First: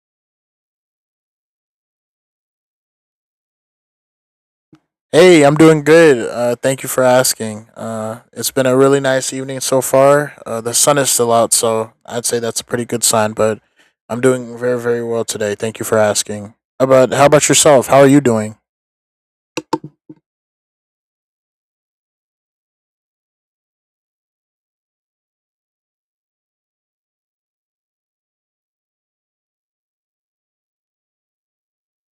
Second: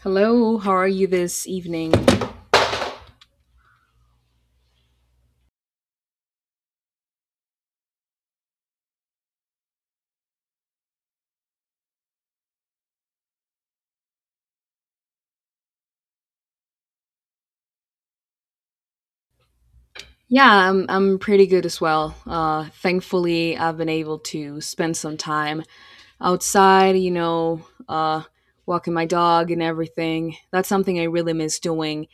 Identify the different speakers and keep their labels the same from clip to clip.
Speaker 1: Hello, how are you this evening?
Speaker 2: Hey, I'm doing good. Thank you for asking. It's been a really nice evening so far. The sun is still out, so I'd say that's a pretty good sign. But I'm doing very, very well today. Thank you for asking. How about yourself? How are you doing?
Speaker 1: Yeah, I'm pretty good as well. Thankfully, I've been able to spend some time outside, you know, uh, walking my dog and everything. That's something I really miss doing.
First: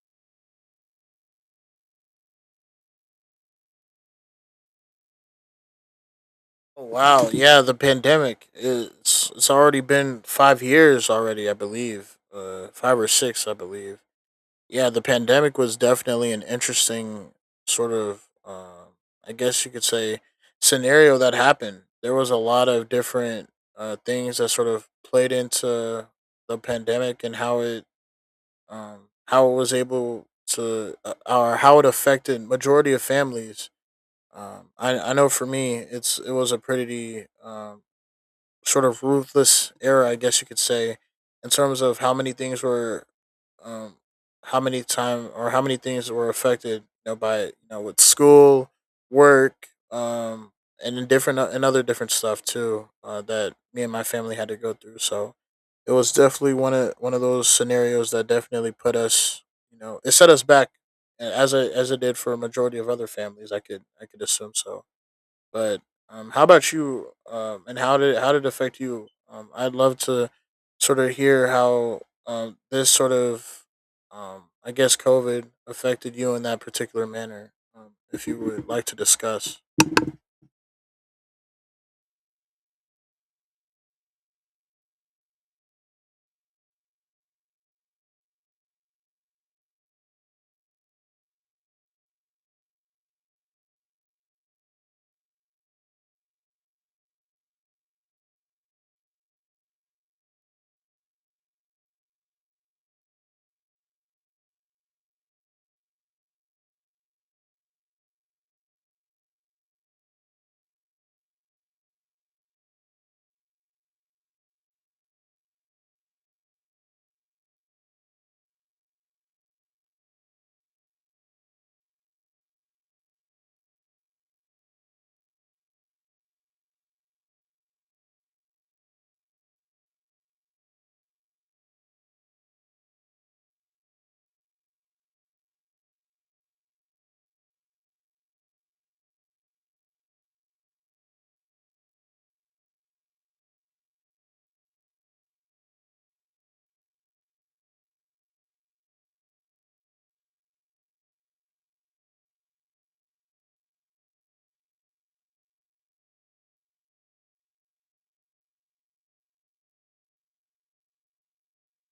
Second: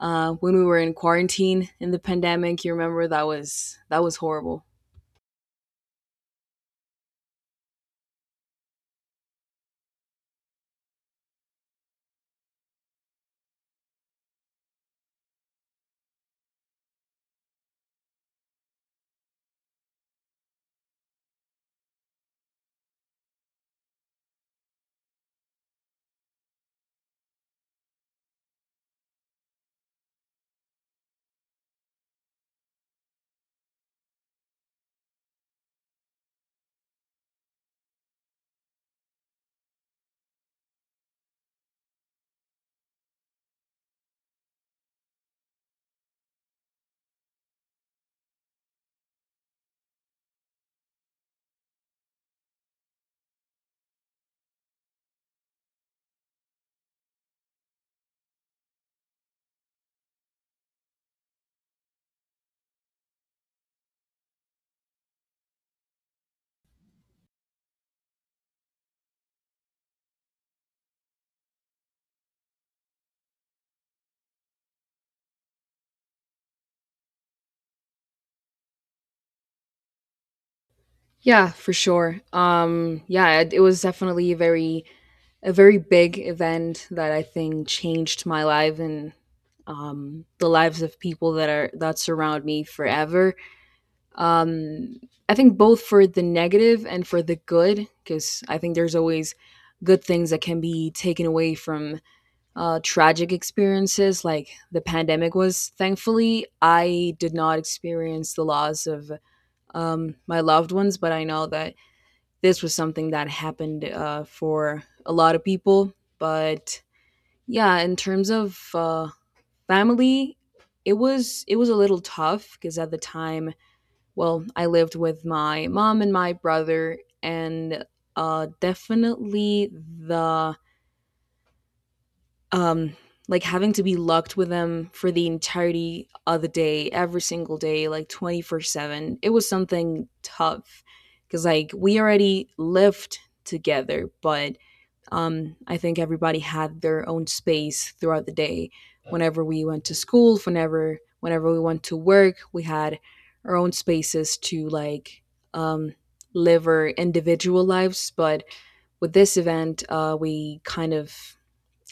Speaker 1: When we were in quarantine in the pandemic, you remember that was horrible.
Speaker 2: Oh, wow, yeah, the pandemic. It's already been 5 years already, I believe. Five or six, I believe. Yeah, the pandemic was definitely an interesting sort of, I guess you could say, scenario that happened. There was a lot of different things that sort of played into the pandemic and how it was able to or how it affected majority of families. I know for me, it was a pretty sort of ruthless era, I guess you could say, in terms of how many things were, um, how many things were affected, you know, by it, with school, work, and in different and other different stuff too that me and my family had to go through. So it was definitely one of those scenarios that definitely put us, you know, it set us back as it did for a majority of other families. I could assume so. But how about you? And how did it affect you? I'd love to sort of hear how this sort of I guess COVID affected you in that particular manner. If you would like to discuss,
Speaker 1: Yeah, for sure. Yeah, it was definitely a very big event that I think changed my life and the lives of people that surround me forever. Um, I think both for the negative and for the good, because I think there's always good things that can be taken away from tragic experiences, like the pandemic was. Thankfully, I did not experience the loss of my loved ones, but I know that this was something that happened for a lot of people. But yeah, in terms of family, it was a little tough because at the time, well, I lived with my mom and my brother, and definitely the um like having to be locked with them for the entirety of the day, every single day, like 24/7, it was something tough because, like, we already lived together, but I think everybody had their own space throughout the day. Whenever we went to school, whenever we went to work, we had our own spaces to, like, um, live our individual lives. But with this event, we kind of,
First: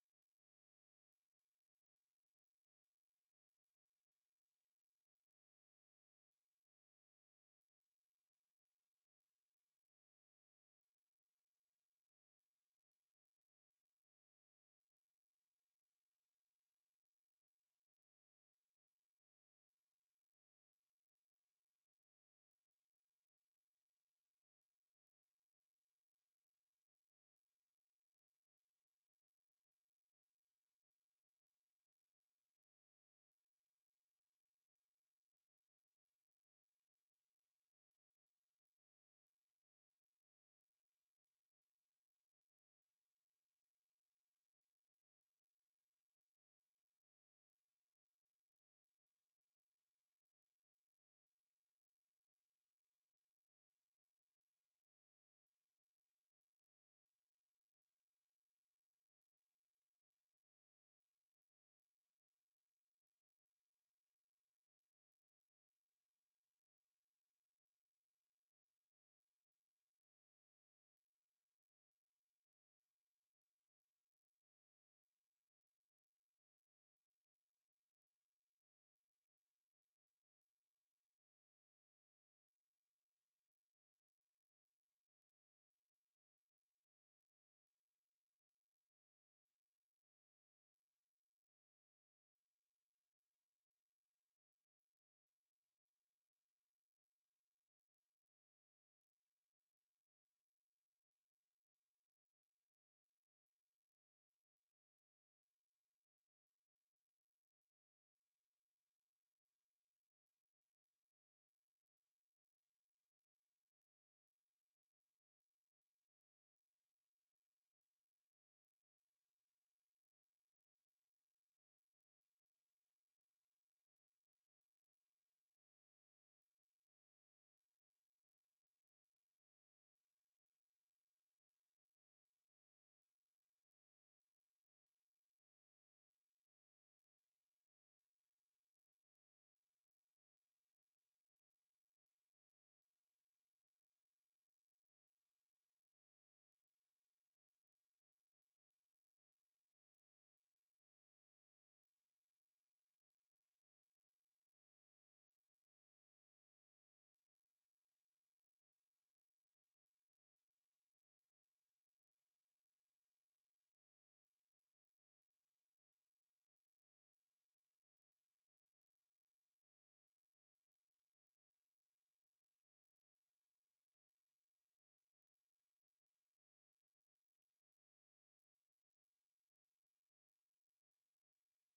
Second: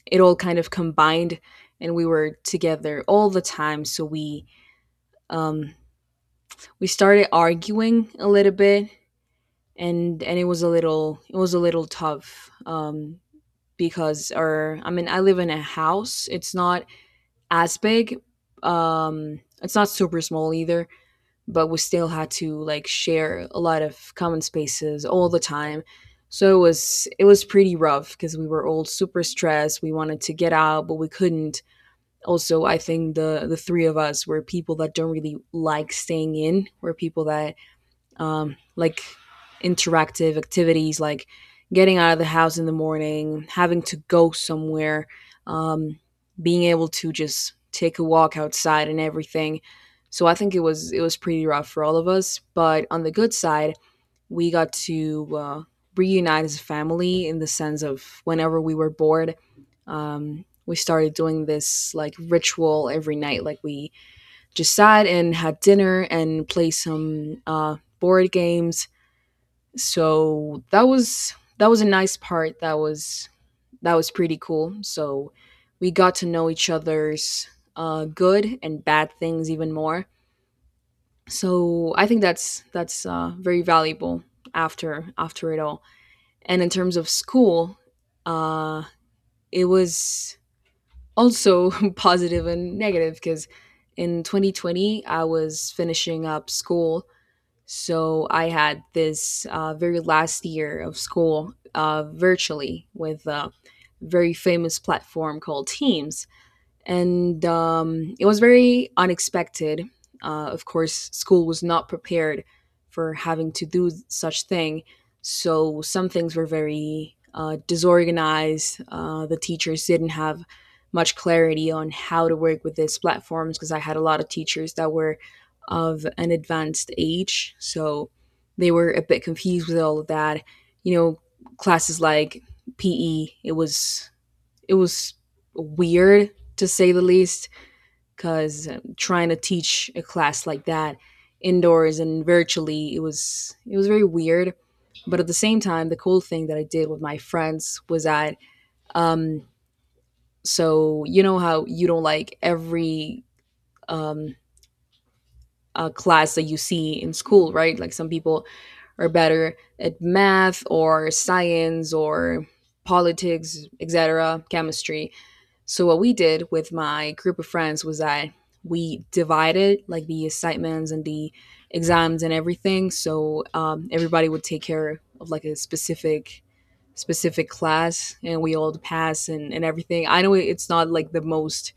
Speaker 1: it all kind of combined, and we were together all the time. So we, um, we started arguing a little bit, and and it was a little tough. Because, or I mean, I live in a house. It's not as big. It's not super small either, but we still had to, like, share a lot of common spaces all the time. So it was pretty rough because we were all super stressed. We wanted to get out, but we couldn't. Also, I think the three of us were people that don't really like staying in. We're people that, like, interactive activities, like getting out of the house in the morning, having to go somewhere, um, being able to just take a walk outside and everything. So I think it was pretty rough for all of us, but on the good side, we got to reunite as a family in the sense of whenever we were bored, we started doing this like ritual every night. Like, we just sat and had dinner and played some board games. So that was a nice part. That was pretty cool. So we got to know each other's good and bad things even more. So I think that's very valuable after it all. And in terms of school, uh, it was also positive and negative because in 2020 I was finishing up school. So I had this very last year of school virtually with a very famous platform called Teams, and it was very unexpected. Of course, school was not prepared for having to do such thing, so some things were very disorganized. The teachers didn't have much clarity on how to work with these platforms because I had a lot of teachers that were of an advanced age, so they were a bit confused with all of that. You know, classes like PE, it was weird, to say the least, because trying to teach a class like that indoors and virtually, it was very weird. But at the same time, the cool thing that I did with my friends was that, um so, you know how you don't like every, um class that you see in school, right? Like, some people are better at math or science or politics, etc., chemistry. So what we did with my group of friends was that we divided, like, the assignments and the exams and everything. So, everybody would take care of, like, a specific class, and we all pass, and everything. I know it's not, like, the most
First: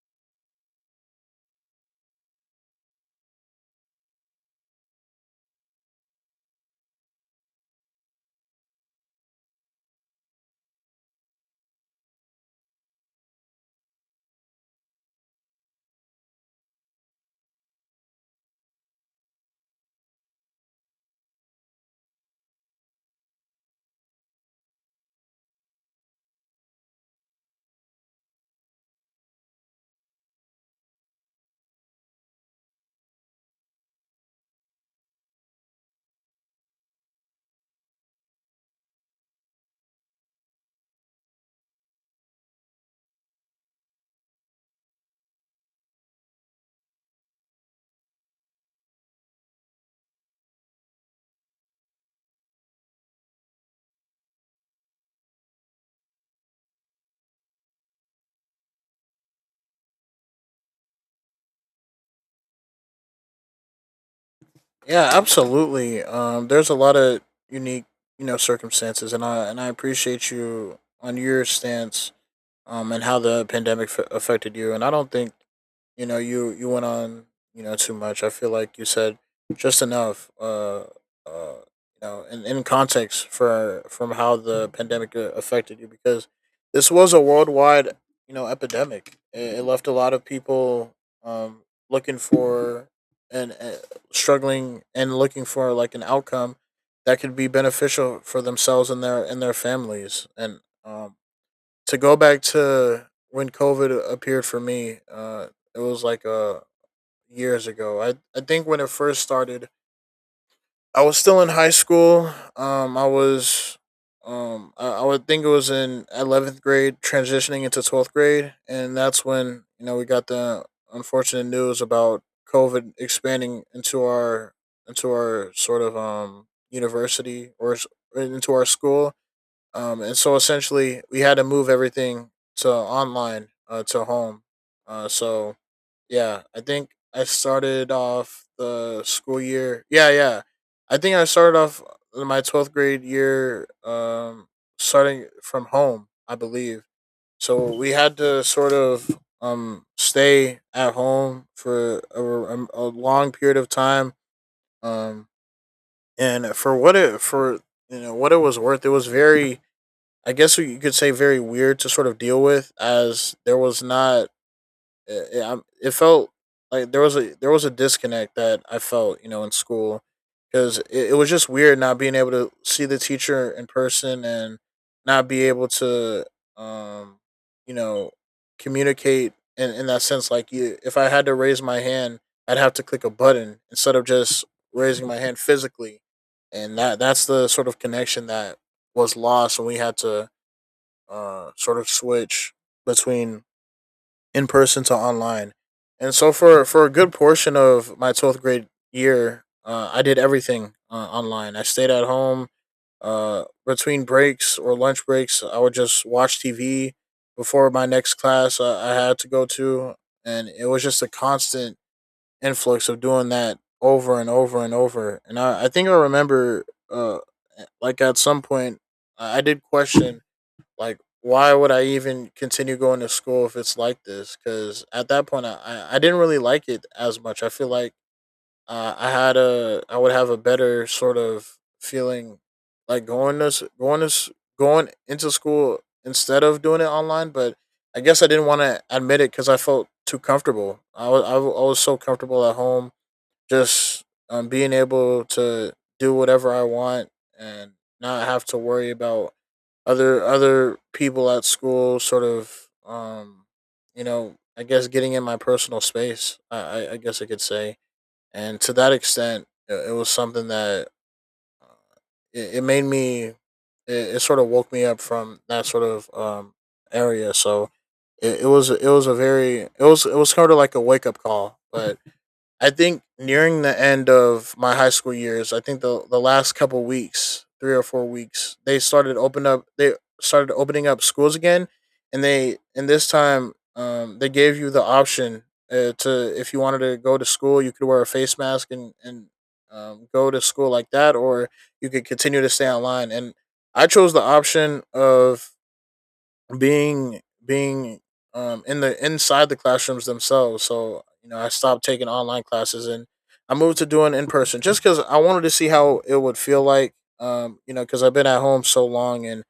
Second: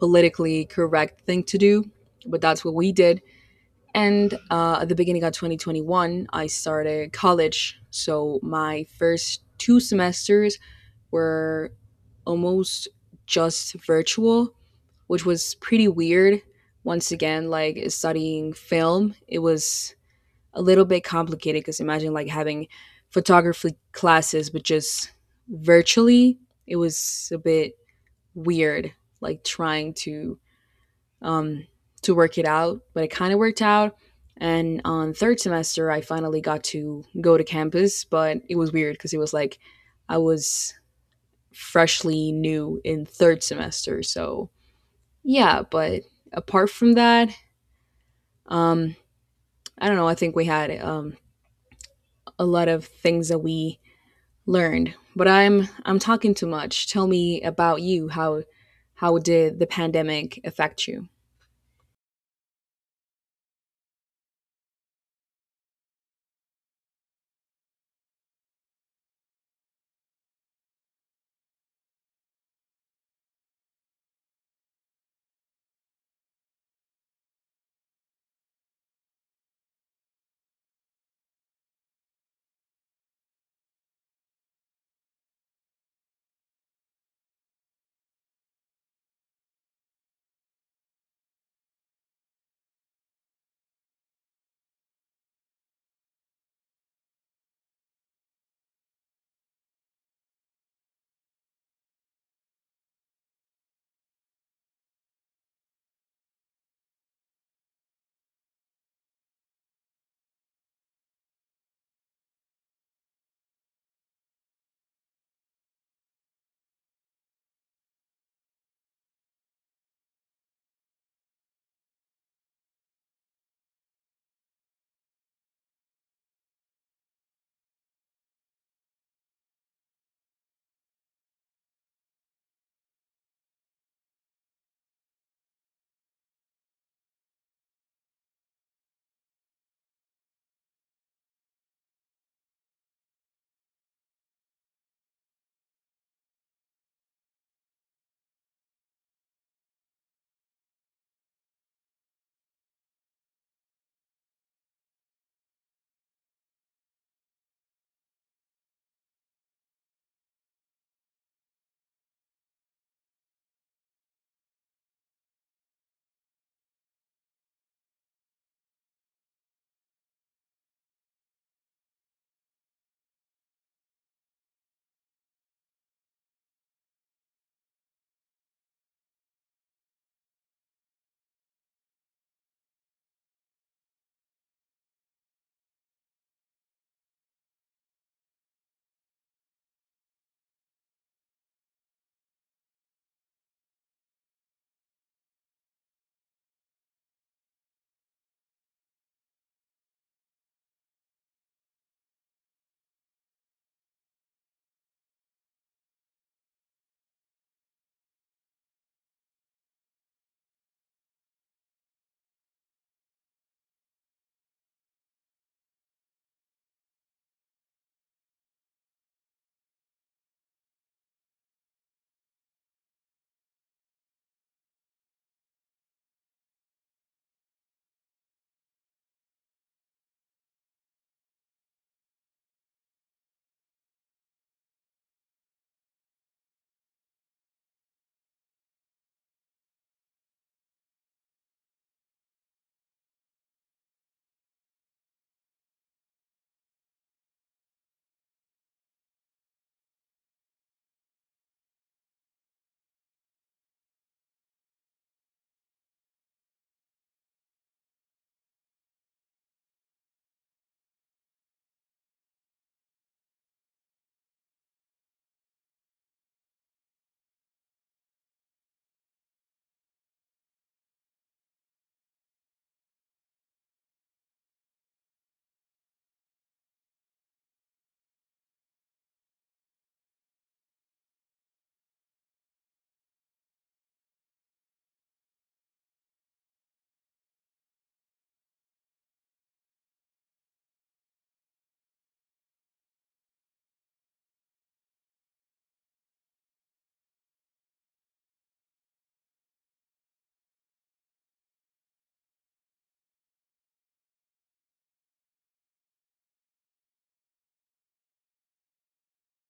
Speaker 1: politically correct thing to do, but that's what we did. And at the beginning of 2021, I started college. So my first two semesters were almost just virtual, which was pretty weird. Once again, like, studying film, it was a little bit complicated because imagine, like, having photography classes, but just virtually, it was a bit weird, like, trying to, um, to work it out, but it kind of worked out. And on third semester, I finally got to go to campus, but it was weird because it was like I was freshly new in third semester. So yeah, but apart from that, um, I don't know. I think we had, a lot of things that we learned, but I'm talking too much. Tell me about you. How did the pandemic affect you?
Speaker 2: yeah, absolutely. There's a lot of unique circumstances, and I appreciate you on your stance, and how the pandemic affected you. And I don't think, you know, you went on, you know, too much. I feel like you said just enough. Uh you know, in context for from how the pandemic affected you, because this was a worldwide, you know, epidemic. It left a lot of people um looking for, and struggling and looking for like an outcome that could be beneficial for themselves and their families. And To go back to when COVID appeared for me, it was like years ago. I think when it first started, I was still in high school. I was, I would think it was in 11th grade, transitioning into twelfth grade, and that's when, you know, we got the unfortunate news about COVID expanding into our into our sort of um university or s- into our school. And so essentially, we had to move everything to online, to home. So yeah, I think I started off the school year. Yeah, I think I started off my twelfth grade year, starting from home, I believe. So we had to sort of stay at home for a long period of time. Um, and for what it for you know what it was worth, it was very, I guess you could say, very weird to sort of deal with, as there was not. It felt like there was a disconnect that I felt, you know, in school, because it was just weird not being able to see the teacher in person and not be able to, um, you know, communicate in that sense. Like, if I had to raise my hand, I'd have to click a button instead of just raising my hand physically, and that's the sort of connection that was lost when we had to sort of switch between in person to online. And so for a good portion of my twelfth grade year, I did everything online. I stayed at home. Between breaks or lunch breaks, I would just watch TV before my next class I had to go to, and it was just a constant influx of doing that over and over and over. And I think I remember, uh, like at some point, I did question, like, why would I even continue going to school if it's like this? Because at that point, I didn't really like it as much. I feel like I would have a better sort of feeling like going into school instead of doing it online. But I guess I didn't want to admit it because I felt too comfortable. I was so comfortable at home, just being able to do whatever I want and not have to worry about other people at school sort of you know, I guess, getting in my personal space, I guess I could say. And to that extent, it was something that uh, it made me. It sort of woke me up from that sort of area. So it was it was sort of like a wake up call. But I think nearing the end of my high school years, I think the last couple weeks, 3 or 4 weeks, they started open up. They started opening up schools again, and they and this time they gave you the option to, if you wanted to go to school, you could wear a face mask and go to school like that, or you could continue to stay online. And I chose the option of being in the inside the classrooms themselves. So you know, I stopped taking online classes and I moved to doing in person just because I wanted to see how it would feel like. You know, because I've been at home so long and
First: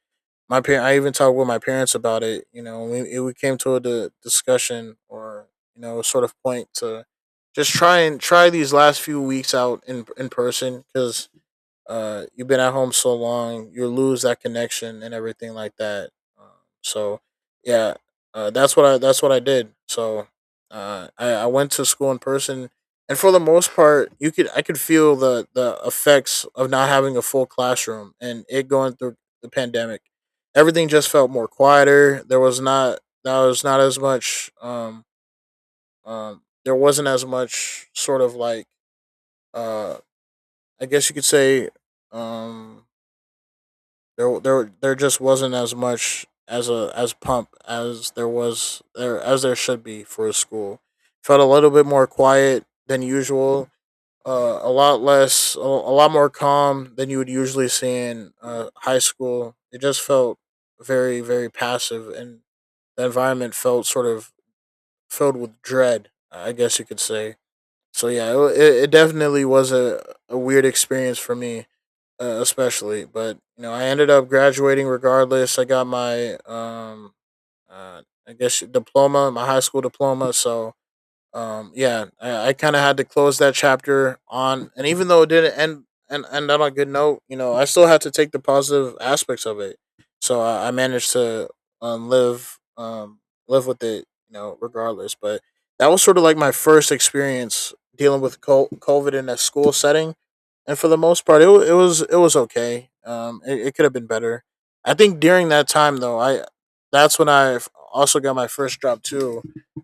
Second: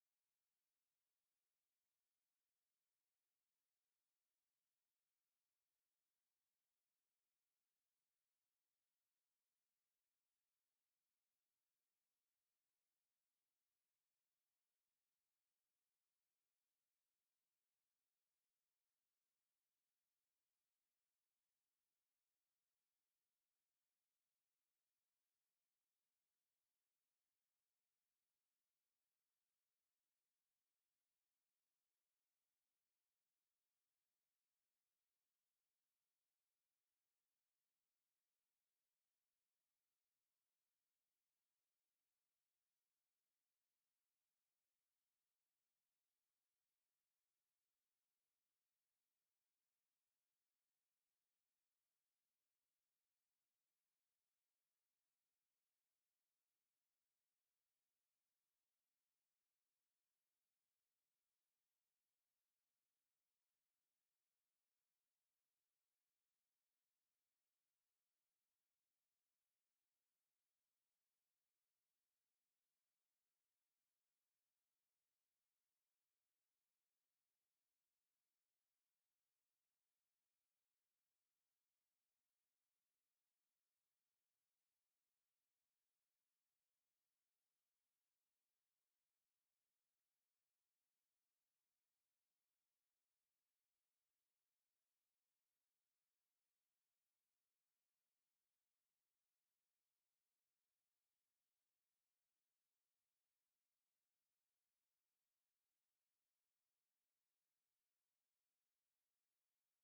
Speaker 2: my parent. I even talked with my parents about it. You know, we came to a discussion or, you know, sort of point to just try these last few weeks out in person because, you've been at home so long, you lose that connection and everything like that. Um, so, yeah, that's what I that's what I did. So, I went to school in person, and for the most part, you could I could feel the effects of not having a full classroom and it going through the pandemic. Everything just felt more quieter. There was not That was not as much. There wasn't as much sort of like, uh, I guess you could say, um there just wasn't as much as a as pump as there was there as there should be for a school. Felt a little bit more quiet than usual. A lot more calm than you would usually see in high school. It just felt very, very passive, and the environment felt sort of filled with dread, I guess you could say. So yeah, it definitely was a weird experience for me, especially. But you know, I ended up graduating regardless. I got my uh, I guess diploma, my high school diploma. So I kind of had to close that chapter on, and even though it didn't end and end on a good note, you know, I still had to take the positive aspects of it. So I managed to um, live um live with it, you know, regardless. But that was sort of like my first experience dealing with covid in a school setting, and for the most part, it was okay. It it could have been better. I think During that time though, I that's when I also got my first job too.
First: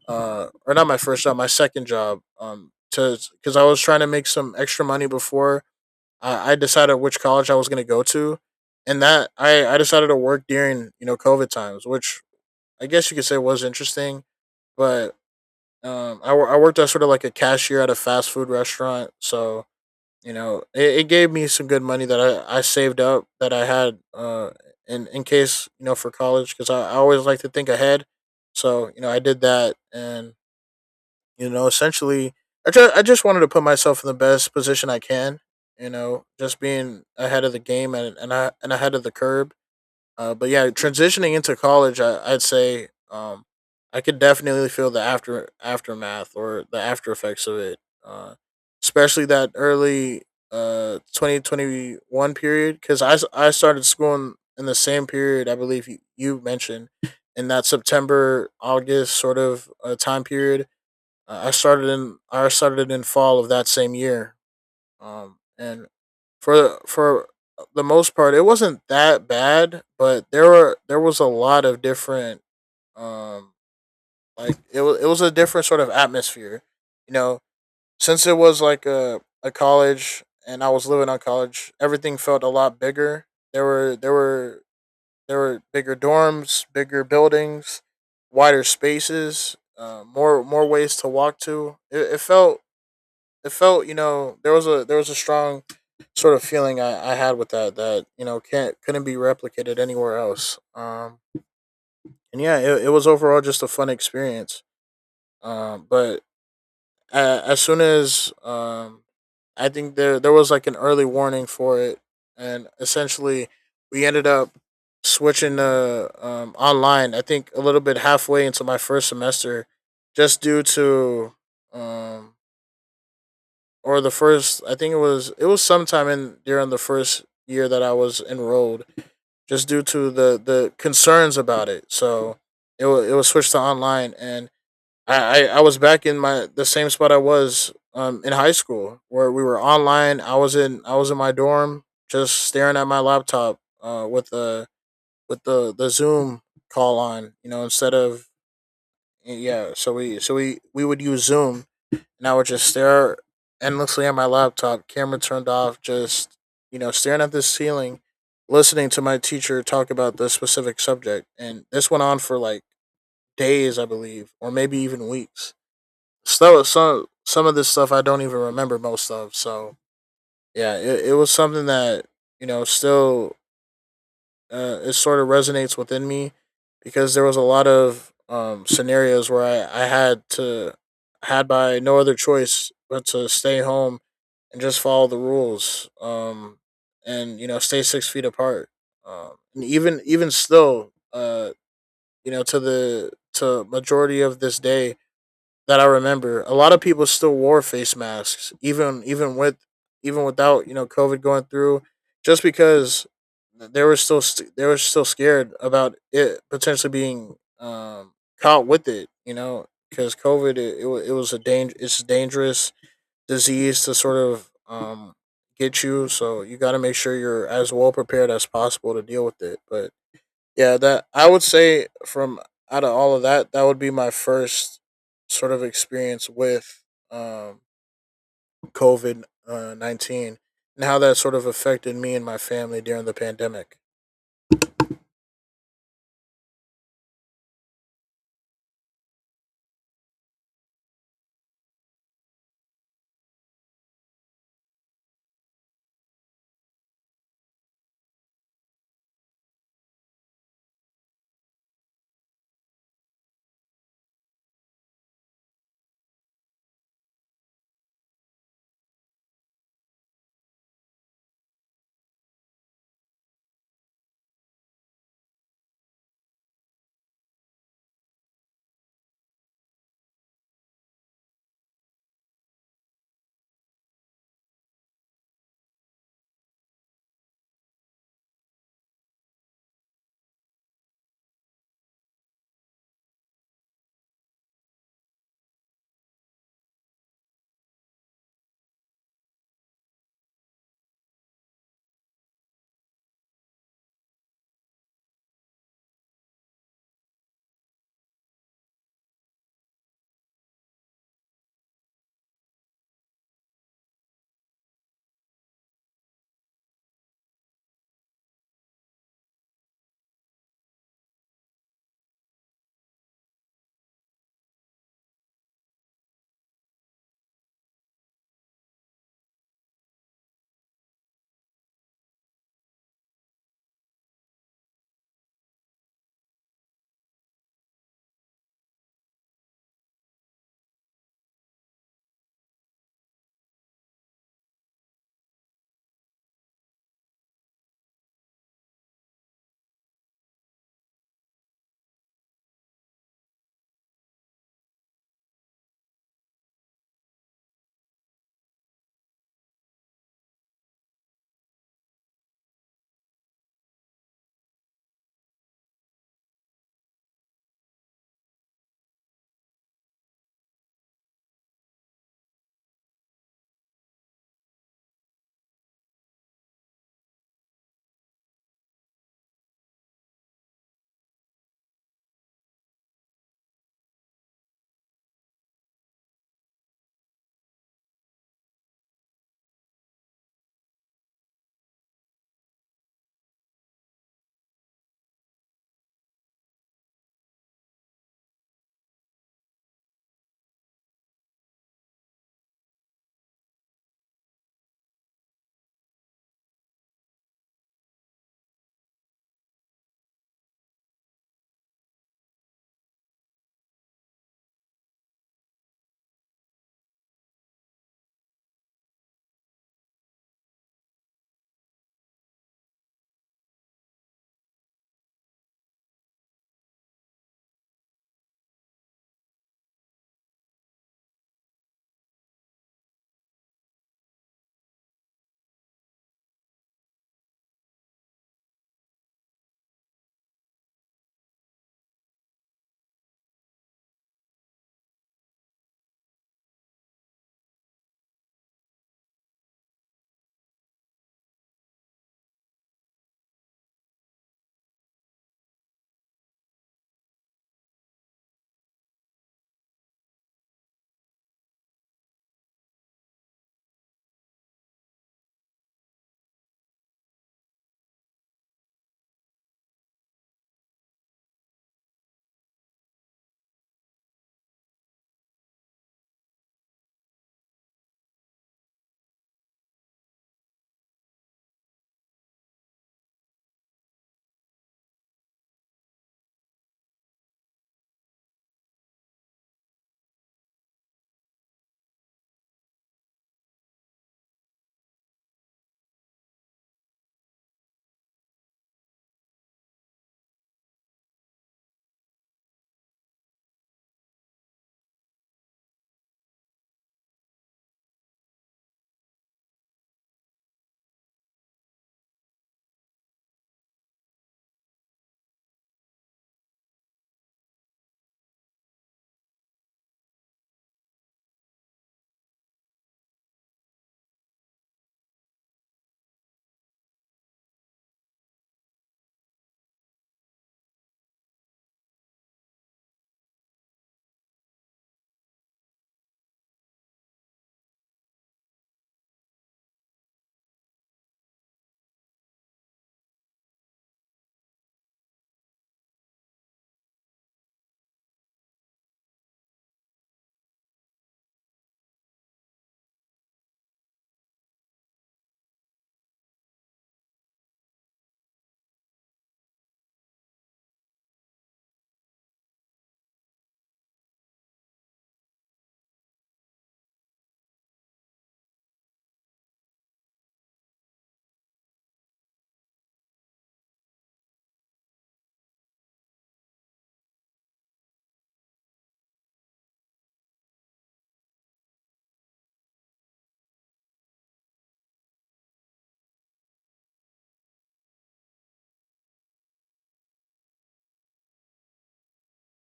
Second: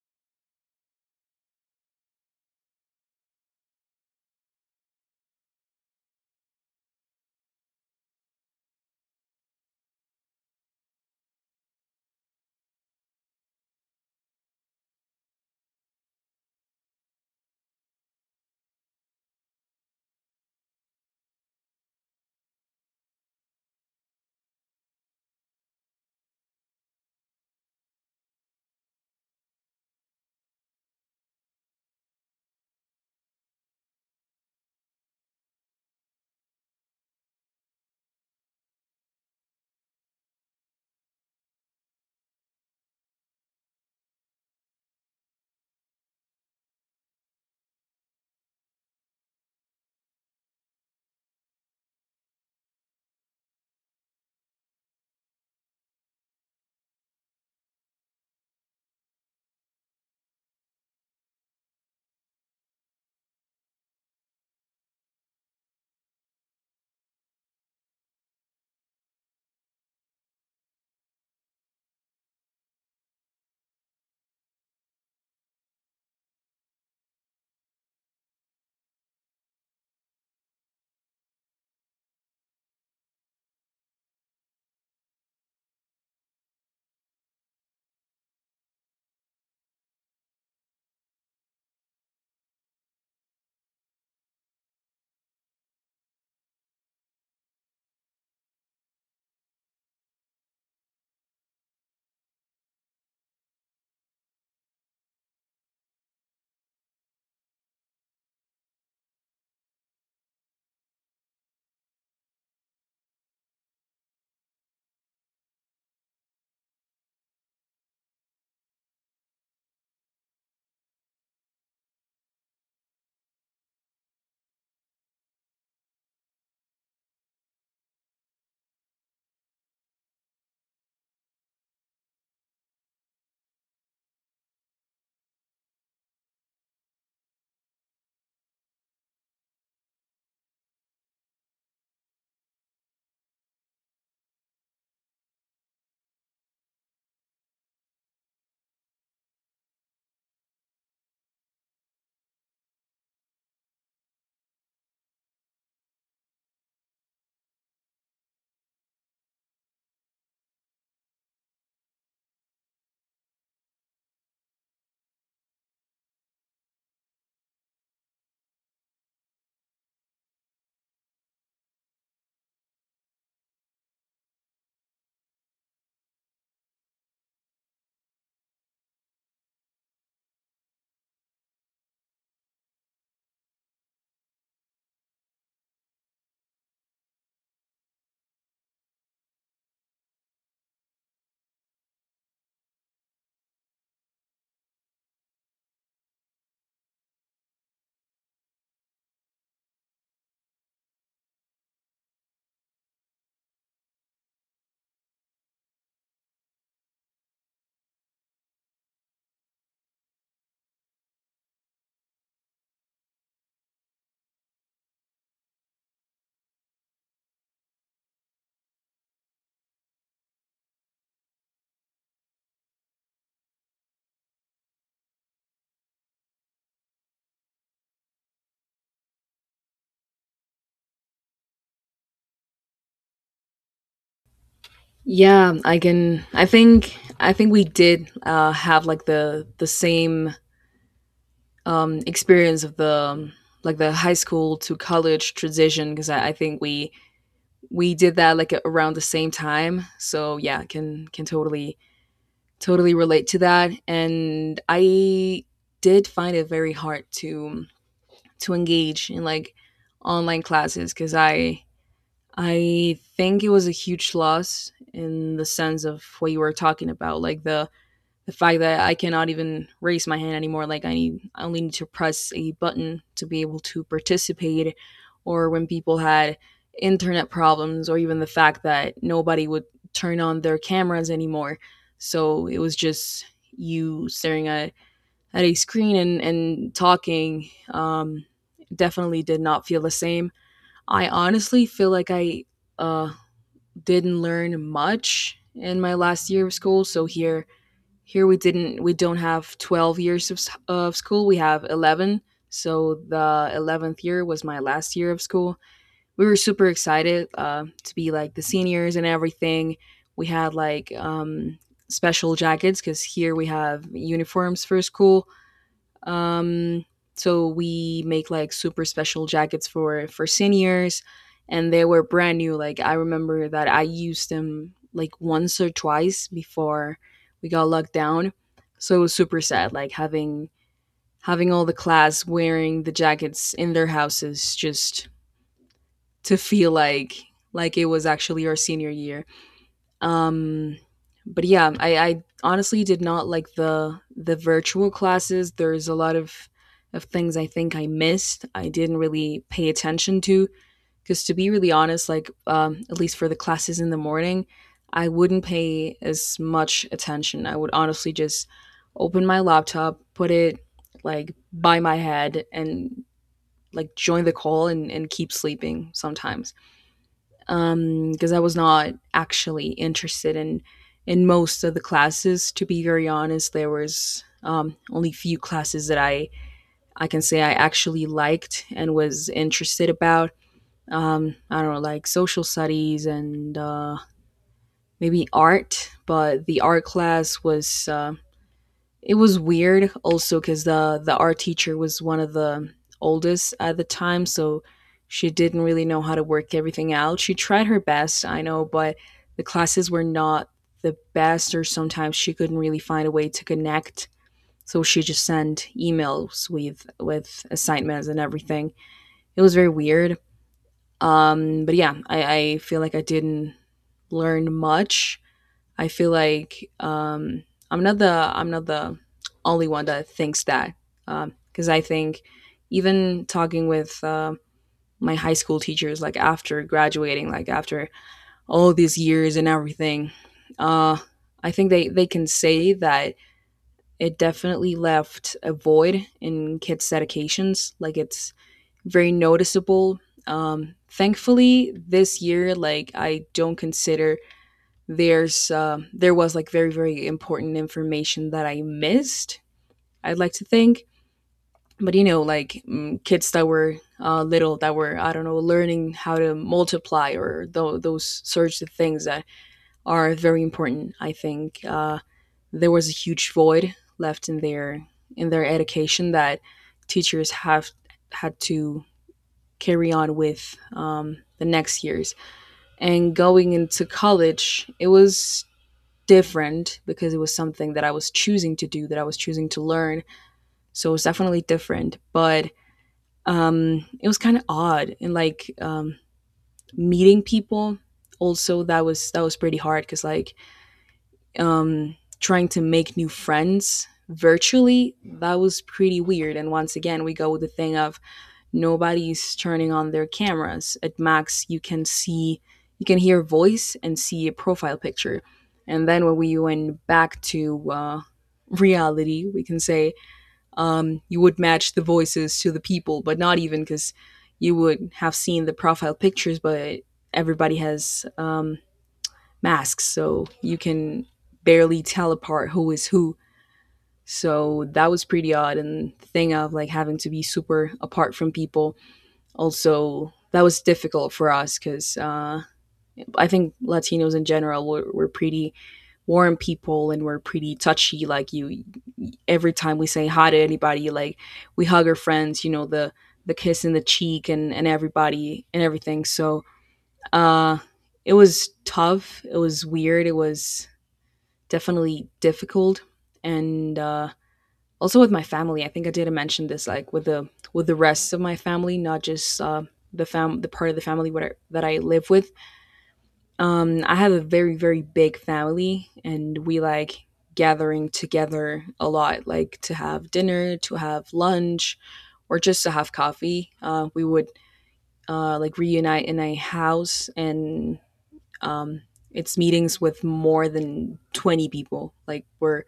Speaker 2: Or not my first job, my second job. To Because I was trying to make some extra money before I decided which college I was going to go to, and that I decided to work during, you know, COVID times, which I guess you could say was interesting. But I worked as sort of like a cashier at a fast food restaurant, so you know it gave me some good money that I saved up that I had in case, you know, for college because I always like to think ahead. So I did that, and essentially I just wanted to put myself in the best position I can, just being ahead of the game and ahead of the curb. But yeah, transitioning into college, I'd say I could definitely feel the aftermath or the after effects of it, uh especially that early 2021 period, because I started school in the same period I believe you mentioned, in that September, August sort of time period. I started it in fall of that same year. And for the most part, it wasn't that bad, but there was a lot of different um like it was a different sort of atmosphere, you know. Since it was like a college and I was living on college, everything felt a lot bigger. There were there were there were bigger dorms, bigger buildings, wider spaces, more ways to walk to. It felt, it felt, you know, there was a, there was a strong sort of feeling I had with that, you know, can't couldn't be replicated anywhere else. And yeah, it was overall just a fun experience. But a as soon as I think there was like an early warning for it, and essentially we ended up switching to online. I think a little bit halfway into my first semester, just due to um, or the first, I think it was sometime in during the first year that I was enrolled, just due to the concerns about it. So it was switched to online, and I was back in my the same spot I was in high school where we were online. I was in my dorm just staring at my laptop with the, with the Zoom call on, you know, instead of, yeah, so we, so we would use Zoom, and I would just stare endlessly at my laptop, camera turned off, just, you know, staring at this ceiling, listening to my teacher talk about this specific subject. And this went on for like days, I believe, or maybe even weeks. So some of this stuff I don't even remember most of. So yeah, it was something that, you know, still it sort of resonates within me, because there was a lot of scenarios where I had to, had by no other choice but to stay home and just follow the rules, and you know, stay 6 feet apart, and even still, you know, to the, to majority of this day that I remember, a lot of people still wore face masks, even with, even without, you know, COVID going through, just because they were still they were still scared about it potentially being, caught with it, you know, because COVID, it was a danger, it's a dangerous disease to sort of, get you, so you got to make sure you're as well prepared as possible to deal with it. But yeah, that I would say from out of all of that, that would be my first sort of experience with um, COVID 19 and how that sort of affected me and my family during the pandemic.
Speaker 1: Yeah, I can. I think we did have, like, the same experience of the like the high school to college transition, because I think we did that, like, around the same time. So yeah, can, can totally relate to that. And I did find it very hard to engage in, like, online classes because I think it was a huge loss in the sense of what you were talking about, like the fact that I cannot even raise my hand anymore. Like, I need, I only need to press a button to be able to participate, or when people had internet problems, or even the fact that nobody would turn on their cameras anymore. So it was just you staring at a screen and talking. Definitely did not feel the same. I honestly feel like I uh, didn't learn much in my last year of school. So here, here we don't have 12 years of school. We have 11. So the 11th year was my last year of school. We were super excited to be, like, the seniors and everything. We had like, special jackets because here we have uniforms for school. Um, so we make, like, super special jackets for seniors, and they were brand new. Like, I remember that I used them, like, once or twice before we got locked down. So it was super sad, like, having all the class wearing the jackets in their houses just to feel like it was actually our senior year. Um, but yeah, I honestly did not like the virtual classes. There's a lot of things I think I missed. I didn't really pay attention to because, to be really honest, like, at least for the classes in the morning, I wouldn't pay as much attention. I would honestly just open my laptop, put it like by my head, and, like, join the call and keep sleeping sometimes. Because I was not actually interested in most of the classes. To be very honest, there was, only few classes that I can say I actually liked and was interested about. I don't know, like social studies and, maybe art, but the art class was, it was weird also because the art teacher was one of the oldest at the time, so she didn't really know how to work everything out. She tried her best, I know, but the classes were not the best, or sometimes she couldn't really find a way to connect, so she just sent emails with assignments and everything. It was very weird. But yeah, i feel like I didn't learn much. I feel like, I'm not the I'm not the only one that thinks that, because, I think even talking with, my high school teachers, like after graduating, like after all these years and everything, uh, I think they can say that it definitely left a void in kids' educations. Like, it's very noticeable. Thankfully, this year, like I don't consider there's there was, like, very very important information that I missed, I'd like to think, but you know, like, kids that were little, that were, I don't know, learning how to multiply or those sorts of things that are very important. I think there was a huge void left in their, in their education that teachers have had to carry on with, the next years. And going into college, it was different because it was something that I was choosing to do, that I was choosing to learn. So it was definitely different, but, it was kind of odd, and, like, meeting people. Also, that was pretty hard because um, trying to make new friends virtually, that was pretty weird. And once again, we go with the thing of nobody's turning on their cameras. At max, you can see, you can hear voice and see a profile picture. And then when we went back to reality, we can say, you would match the voices to the people, but not even because you would have seen the profile pictures, but everybody has masks, so you can barely tell apart who is who. So that was pretty odd. And the thing of like having to be super apart from people, also that was difficult for us because I think Latinos in general, we're pretty warm people and we're pretty touchy. Like you, every time we say hi to anybody, like we hug our friends, you know the kiss in the cheek and everybody and everything. So uh, it was tough. It was weird. It was definitely difficult, and also with my family, I think I did mention this, like with the rest of my family, not just the fam the part of the family that I live with. I have a very very big family and we like gathering together a lot, like to have dinner, to have lunch, or just to have coffee. We would like reunite in a house, and um, it's meetings with more than 20 people. Like we're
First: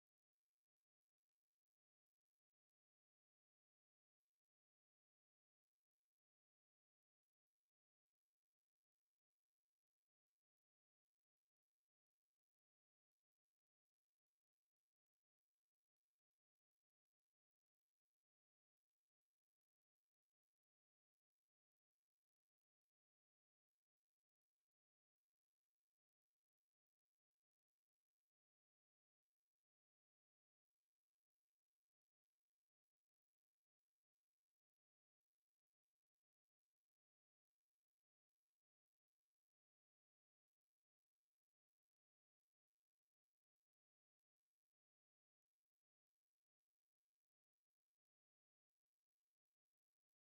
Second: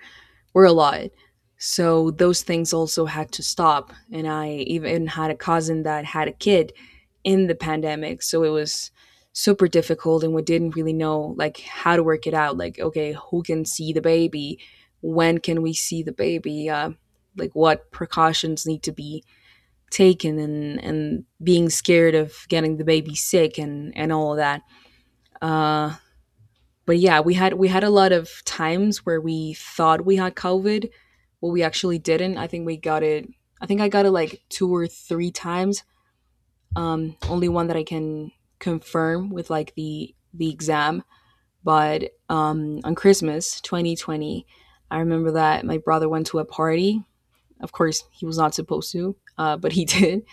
Speaker 1: were a lot. So those things also had to stop. And I even had a cousin that had a kid in the pandemic. So it was super difficult and we didn't really know like how to work it out. Like, okay, who can see the baby? When can we see the baby? Like what precautions need to be taken, and being scared of getting the baby sick and all of that. Uh but yeah, we had a lot of times where we thought we had COVID, but we actually didn't. I think we got it. I think I got it like two or three times. Only one that I can confirm with like the exam. But on Christmas 2020, I remember that my brother went to a party. Of course, he was not supposed to, but he did.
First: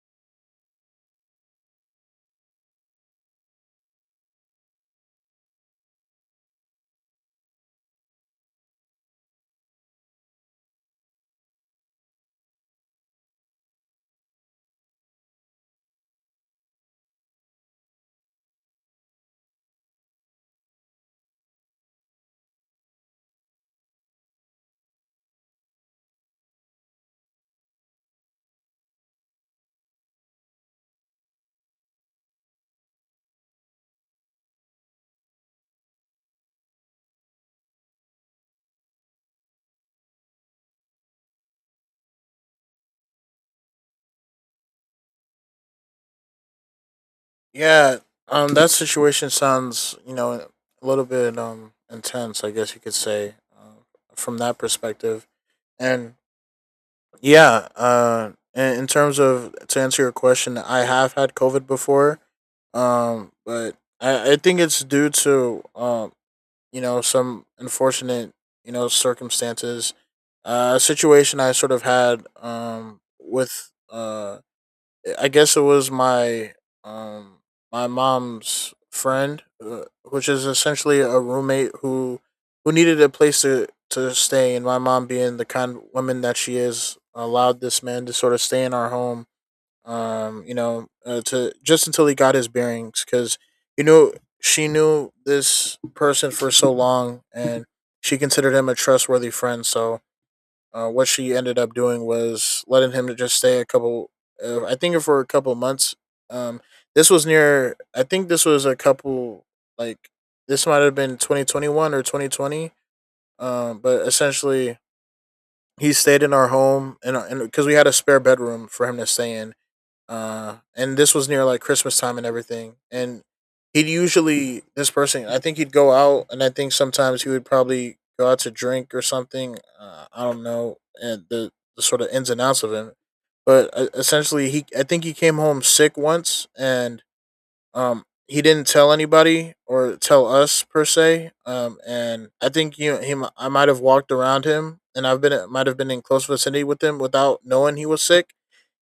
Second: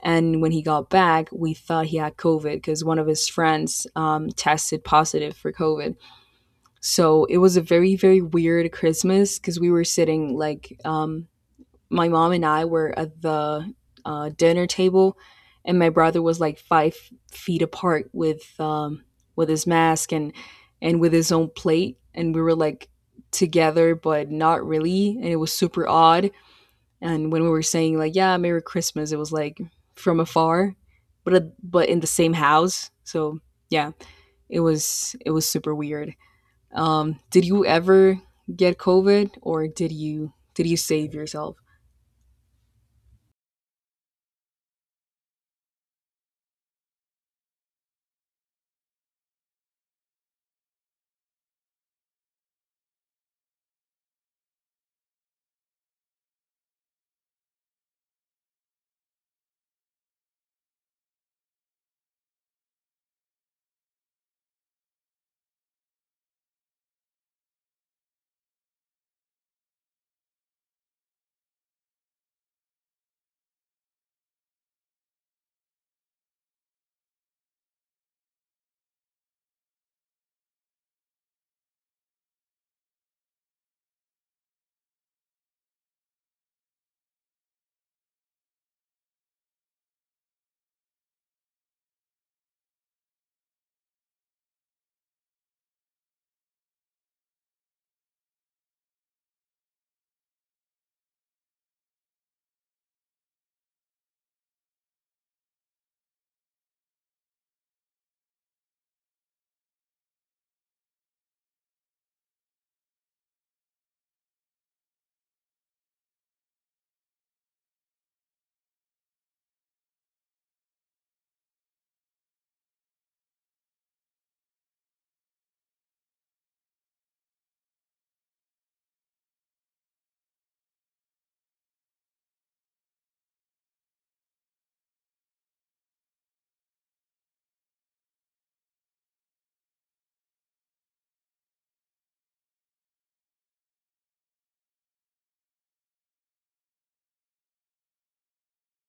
Speaker 1: And when he got back, we thought he had COVID because one of his friends tested positive for COVID. So it was a very, very weird Christmas because we were sitting like, my mom and I were at the dinner table, and my brother was like 5 feet apart with his mask and with his own plate, and we were like together but not really, and it was super odd. And when we were saying like, yeah, Merry Christmas, it was like from afar, but in the same house. So yeah, it was super weird. Did you ever get COVID, or did you save yourself?
Speaker 2: Yeah, that situation sounds, you know, a little bit intense, I guess you could say, from that perspective. And yeah. In terms of, to answer your question, I have had COVID before, but I think it's due to, you know, some unfortunate, you know, circumstances, a situation I sort of had with I guess it was my um my mom's friend, which is essentially a roommate who needed a place to stay, and my mom, being the kind of woman that she is, allowed this man to sort of stay in our home. You know, to just until he got his bearings, because you know, she knew this person for so long, and she considered him a trustworthy friend. So what she ended up doing was letting him to just stay a couple. I think for a couple months. Um, this was near. I think this was a couple, like, this might have been 2021 or 2020. But essentially he stayed in our home, and because we had a spare bedroom for him to stay in, and this was near like Christmas time and everything. And he'd usually, this person, I think he'd go out, and I think sometimes he would probably go out to drink or something. I don't know, and the sort of ins and outs of him. But essentially, he I think he came home sick once, and he didn't tell anybody or tell us per se. And I think, you know, him, I might have walked around him, and I've been might have been in close vicinity with him without knowing he was sick.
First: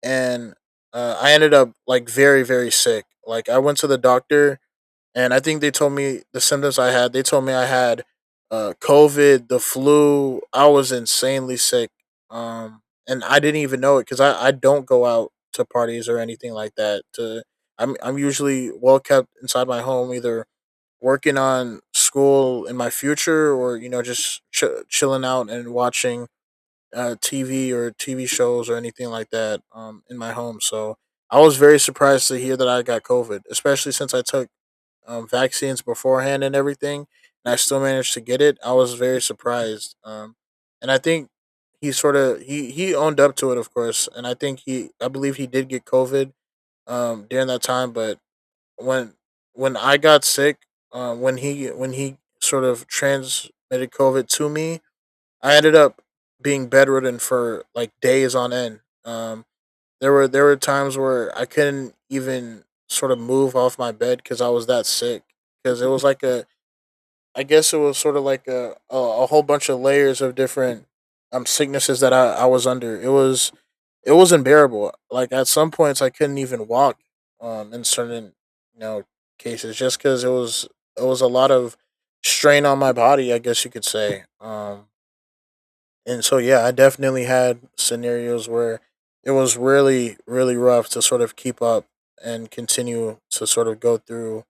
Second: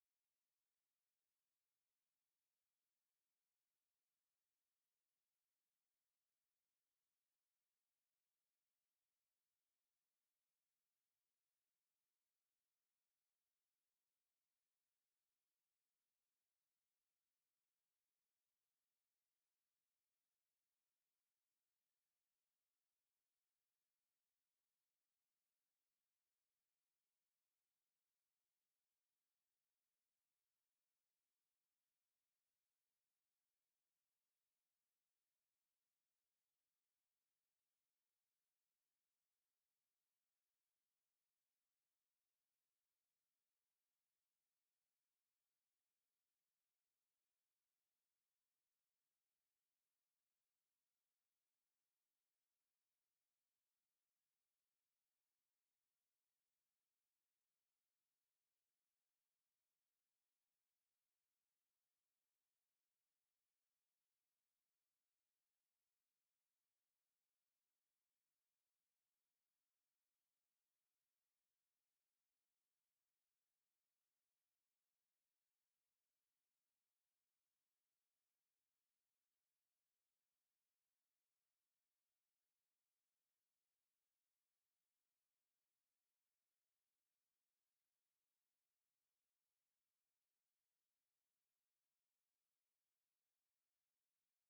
Speaker 2: And I ended up, like, very very sick. Like, I went to the doctor, and I think they told me the symptoms I had. They told me I had COVID, the flu. I was insanely sick, um, and I didn't even know it, because I don't go out to parties or anything like that. To I'm usually well kept inside my home, either working on school in my future, or you know, just chilling out and watching TV or TV shows or anything like that, in my home. So I was very surprised to hear that I got COVID, especially since I took vaccines beforehand and everything, and I still managed to get it. I was very surprised. Um, and I think he sort of, he owned up to it, of course, and I think he I believe he did get COVID during that time. But when when I got sick, when he, when he sort of transmitted COVID to me, I ended up being bedridden for like days on end. There were times where I couldn't even sort of move off my bed, because I was that sick. Because it was like a, I guess it was sort of like a, a whole bunch of layers of different sicknesses that I was under. It was unbearable. Like, at some points I couldn't even walk. In certain, you know, cases, just because it was, it was a lot of strain on my body, I guess you could say. And so, yeah, I definitely had scenarios where it was really, really rough to sort of keep up and continue to sort of go through,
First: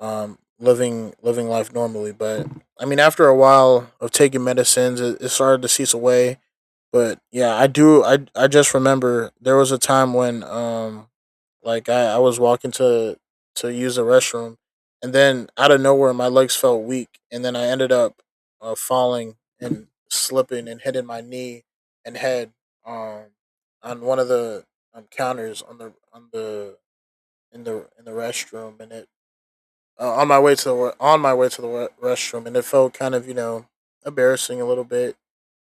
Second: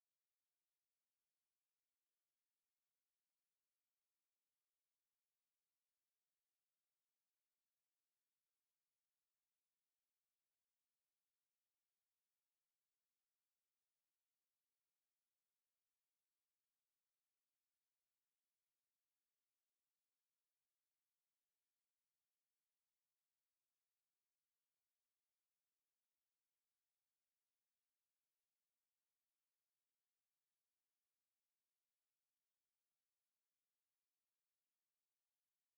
Speaker 2: living, living life normally. But I mean, after a while of taking medicines, it started to cease away. But yeah, I do. I just remember there was a time when like, I was walking to use the restroom, and then out of nowhere my legs felt weak, and then I ended up falling and slipping and hitting my knee and head um on one of the counters on the, in the, in the restroom, and it on my way to the, on my way to the restroom, and it felt kind of, you know, embarrassing a little bit,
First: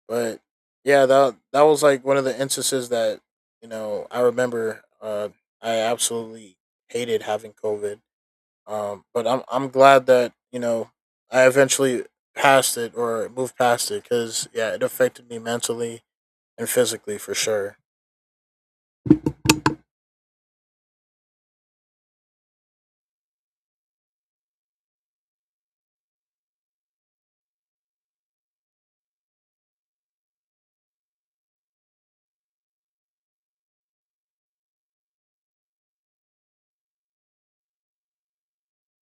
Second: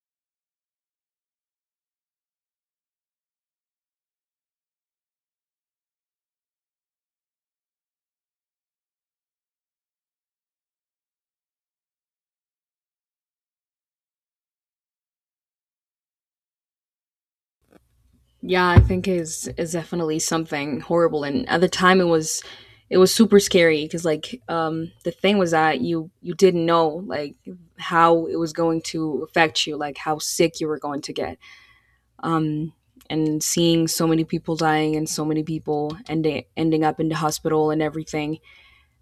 Speaker 2: but yeah, that that was like one of the instances that, you know, I remember. I absolutely hated having COVID. But I'm glad that, you know, I eventually passed it or moved past it, because yeah, it affected me mentally and physically for sure.
Speaker 1: Yeah, I think is definitely something horrible. And at the time, it was super scary because the thing was that you didn't know like how it was going to affect you, like how sick you were going to get. Um, and seeing so many people dying and so many people ending up in the hospital and everything.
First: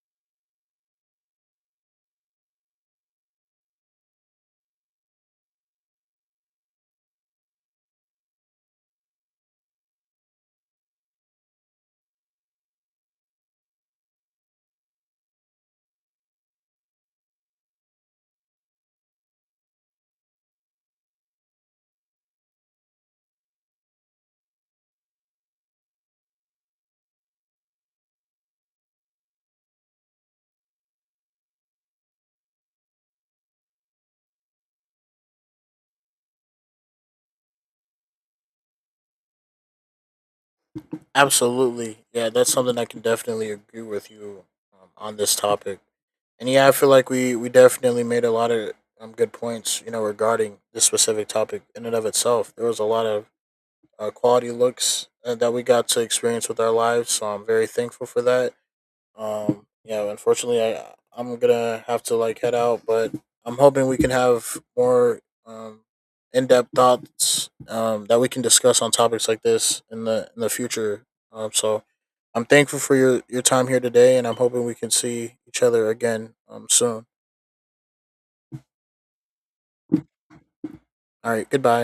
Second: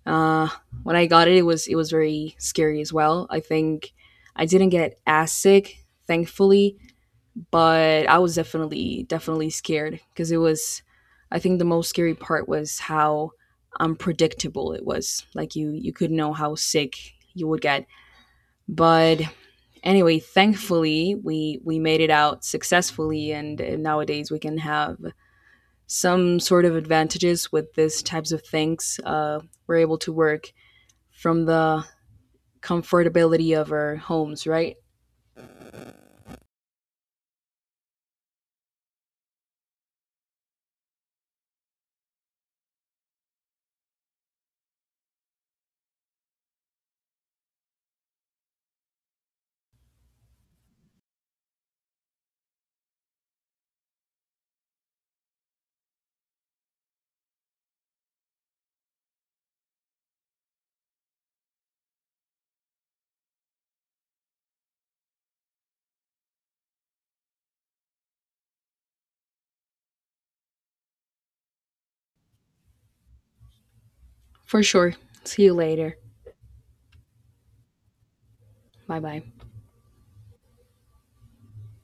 Speaker 1: Uh, when I got it, it was very scary as well. I think I didn't get as sick, thankfully, but I was definitely definitely scared because it was. I think the most scary part was how unpredictable it was. Like you could know how sick you would get, but anyway, thankfully we made it out successfully, and nowadays we can have some sort of advantages with these types of things. We're able to work from the comfortability of our homes, right?
Speaker 2: Absolutely, yeah, that's something I can definitely agree with you on this topic. And yeah, I feel like we definitely made a lot of good points, you know, regarding this specific topic in and of itself. There was a lot of quality looks that we got to experience with our lives. So I'm very thankful for that. Yeah, unfortunately, I'm gonna have to like head out, but I'm hoping we can have more um, in depth thoughts that we can discuss on topics like this in the, in the future. So I'm thankful for your time here today, and I'm
Speaker 1: For
Speaker 2: hoping we can
Speaker 1: sure.
Speaker 2: see
Speaker 1: See you
Speaker 2: each other
Speaker 1: later.
Speaker 2: again soon.
Speaker 1: Bye bye.
Speaker 2: All right, goodbye.